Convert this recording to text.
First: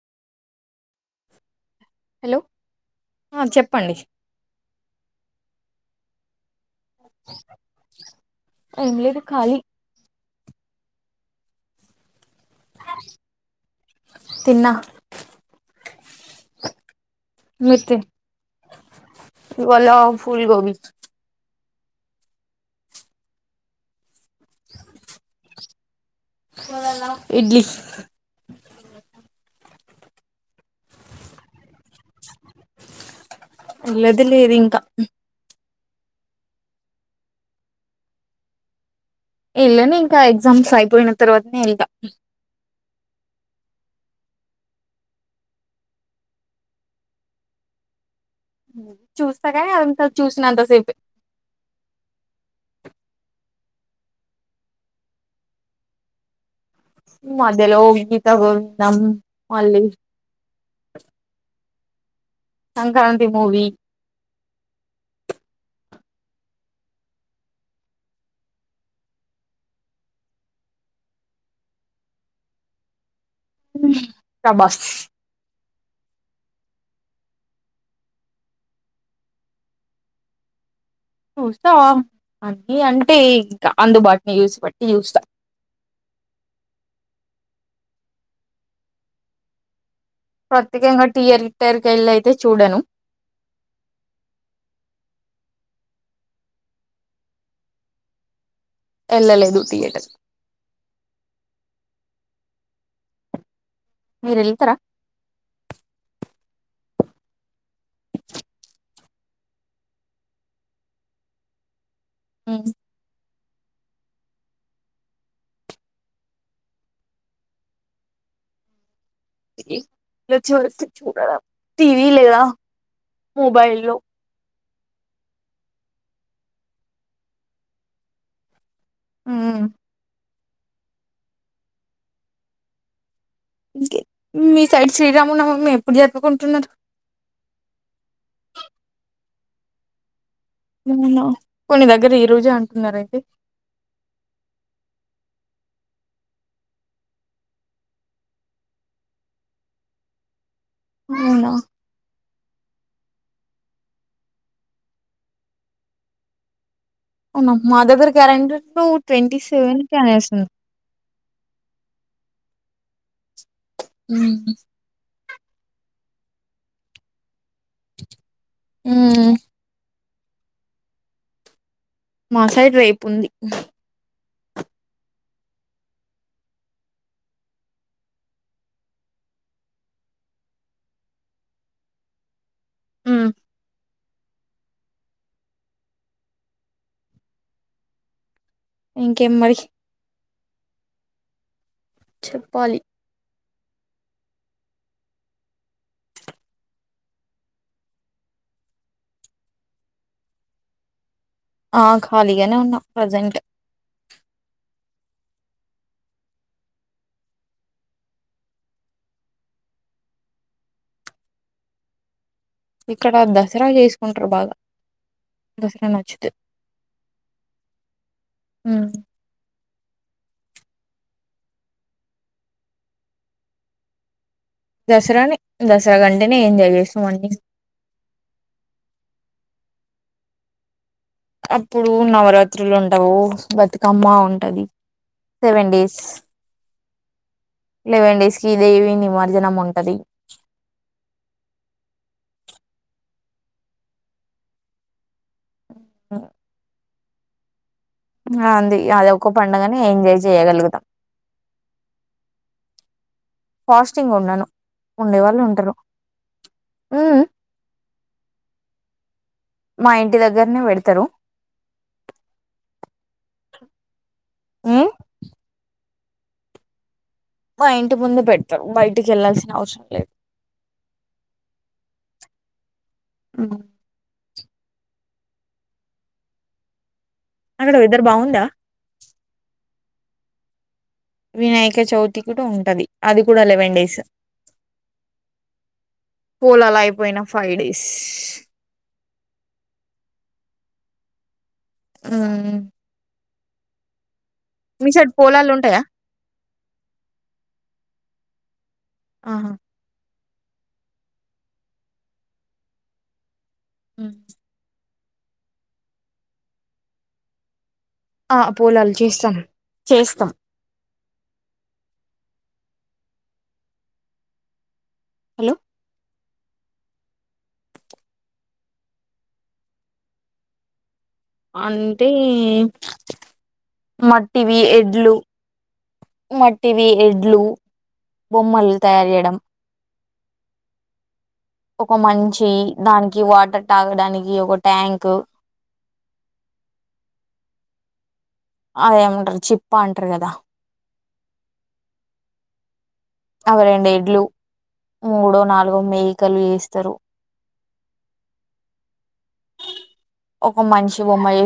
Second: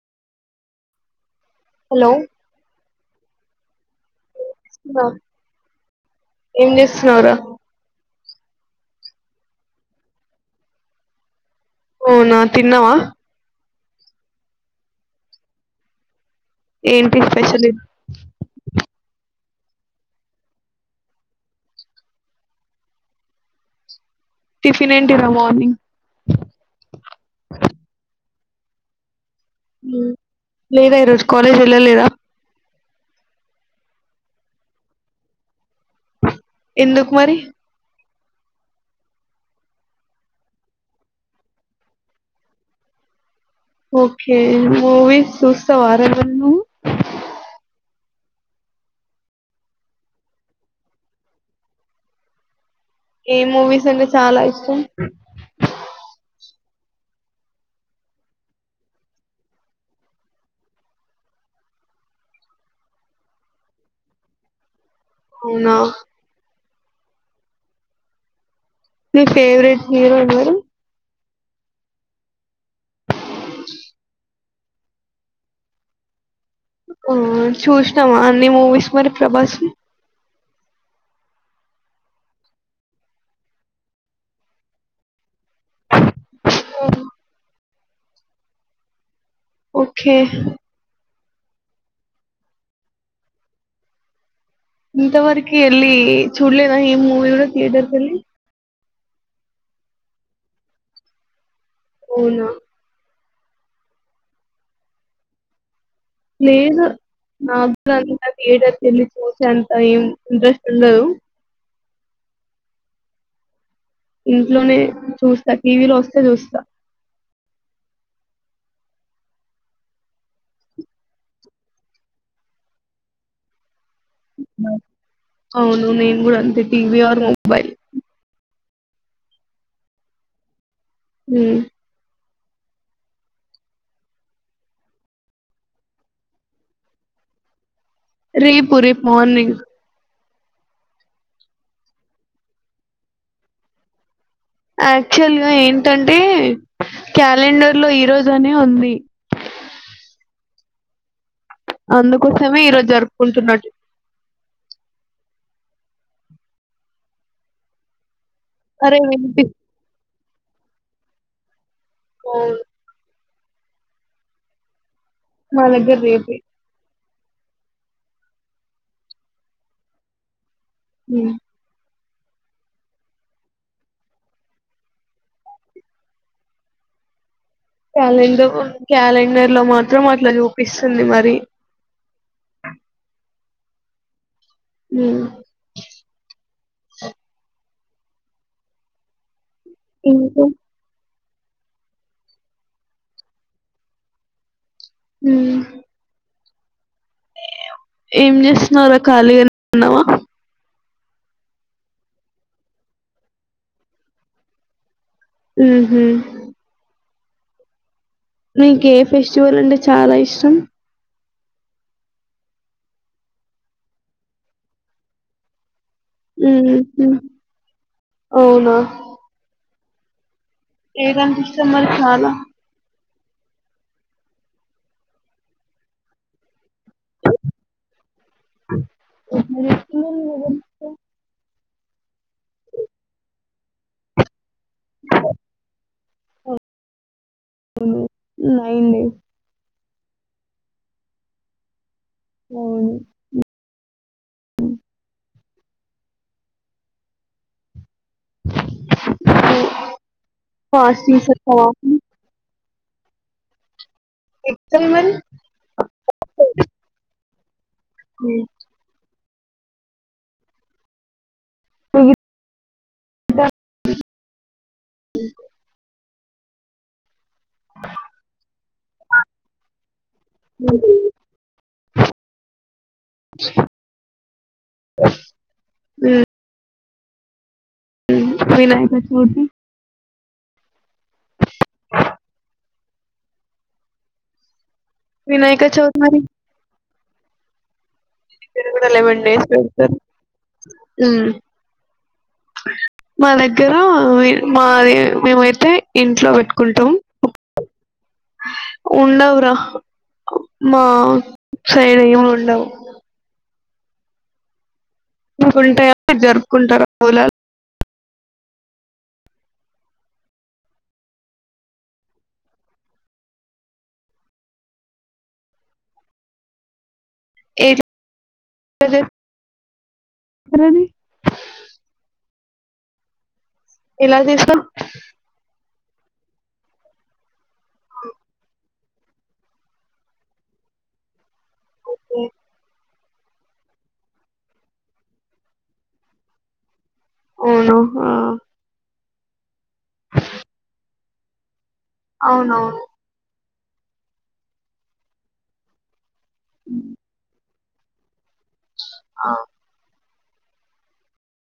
Hello ఆ చెప్పండి న ఏం చేస్తున్నారు ఎం లేదు కాలి ఓనా తిన్నావా థినా ఏంటి స్పెషల్ వ ఫల్బబ టిఫిన్ ఏంటిరా మార్నింగ్ ఇడ్లీ ఓ లేదా ఈరోజు కాలేజ్ వెళ్ళలేదా లేదు లేదు ఇంకా ఎందుకు మరి వెళ్ళనే ఇంకా ఎగ్జామ్స్ అయిపోయిన తర్వాతనే వెళ్దాం ఓకే మూవీస్ చూస్తా ఆర ను చూస్తా కా అ చూసినంత సేపు ఏ మూవీస్ అంటే చాలా ఇష్టం మద్యల హ తగ నమ్ అళ్ళ సంక్రాంతి మూవి అవునా మీీ ఫేవరెట్ హీరో ఎవరు కా బస్ ఆ చూసామా అన్ని మూవీస్ మరి ప్రభాస్ చూస్తాం అన్నీ అంటే ఇంకా అందుబాటుని చూసిపట్టి చూస్తా ఆ ఓ ప్రతతిక ఎటి ఇయర్ రిటైర్ క వెళ అయితే చూడను ఇంత వరకు ఎళ చూడలేనా ఈ మూవ కూడా థియేటర్స్ అల్ ఎల్ లే దూ తేట అవునా మీరెల్తార లేదు నాకు కూడాథియేటర్ వెళ్ళి చూసేంత ఏం ఇంట్రెస్ట్ ఉండదు. హ్మ్ ఇంట్లోనే చూస్తా టీవీలో వస్తే చూస్తా టీవీలో వచ్చే వరకు చూడరా టీవీ లేదా మొబైల్ లో అవును నేను కూడా అంతే టీవి ఆర్ మొబైల్ ఉమ్ హ్మ్ మీ సైడ్ శ్రీరామునవమి ఎప్పుడు జరుపుకుంటున్నరు రేపు రేపు మార్నింగ్ అవునా కొన్ని దగ్గర ఈ రోజే అంటున్నారయితే యాక్చువల్ గా ఏంటంటే క్యాలెండర్ లో ఈ రోజనే ఉంది అవునా అందుకోసమే ఈరోజు జరుపుకుంటున్నట్టు అవునా మా దగ్గరా కాలెండర్ లో అరే ట్వంటీ వినిపి సెవెన్ కె అనేసి ఉంది. అవును హుహ్ మా దగ్గర రేపే హ్మ్ హ్మ్ మా సైడ్ రేపు ఉంది క్యాలెండర్ క్యాలెండర్ లో మాత్రం అట్ల చూపిస్తుంది మరి హ్మ్ హ్మ్ ఇంకేం మరి ఇంక చెప్పాలి హ్మ్ ఏం చేస్తున్నావ్ రా ఖాళీగనే ఉన్నవ ఆ ఖాళీగనే ఉన్నా ప్రజెంట్ ఉహ్మ నీకు ఎ ఫెస్టివల్ అంటే చాలా ఇష్టం ఇక్కడ దసరా చేసుకుంటరు బాగ దసరా న మ్మ్ హ్మ్ అవునా మ్మ్ ఏదంటే ఇష్టం మరి చాలా దసరానే దసరా కంటేనే ఎంజాయ్ చేస్ ఎట్ల జే పిల్లొల్లు ఈడ ఏడిస్తే అప్పుడు నవరా త్రులు ఉండవు బతుకమ్మ ఉంటది సెవెన్ డేస్, లెవెన్ డేస్ కి నైన్ దేవి డేస్ నిమర్జనం ఉంటది. అవును మ్మ్ హ్మ్ అ ఆ ఇంగ అంది అది ఒక్క పండుగనే ఎంజాయ్ చేయగలుగుతాం ఫాస్టింగ్స్ ఉంటావా? ఫాస్ట్ చింగ్ ఉండను ఎట్లా మరి ఉండే వాళ్ళు ఉంటరు మ్ హ్మ్ ఏం మా ఇంటి దగ్గరనే వెడుతరు [unintelligible] మా ఇంటి ముందు పెడ్తరు బయటికి వెళ్లాల్సిన అవసరం లేదు మ్ హ్ అ అక్కడ వెదర్ బాగుందా వినాయకా చవితి వినాయక చవితి కూడా ఉంటది అది కూడా లెవెన్ డేస్ వినాయక చౌధరి పోయినా ఫైవ్ డేస్ చేసి పెడ్తారు ఉమ్ ఉమ్ మా దగ్గర వెయ్ మీ మాది సైడ్ పోలాలు మేమైతే ఉంటాయా ఇంట్లో పెట్ కుంతం ఆహా ఉండవరా ఆ మా సైడ్ ఏమి ఉండవు ఉ అకుంటాయా జరుపుకుంటారు పలాలు ఆ పోూలాలు చేస్తాను చేస్తాం హలో ఏది ది [unintelligible] అంటే ఎలా మట్టివి చేస్తారు ఎడ్లు మటివి ఎడ్లు బొమ్మల్ తయారు చేయడం ఒక మంచి దానికి కి వాటర్ తాగడానికి ఒక ట్యాంక్ అవును ఆ అదేమంటారు చిప్పాంటారు కదా అవునవును అవి రెండు ఎడ్లు మూడో నాలుగో మె్య కలు వేస్తారు ఆ ఒక మంచి బొమ్మ చేసి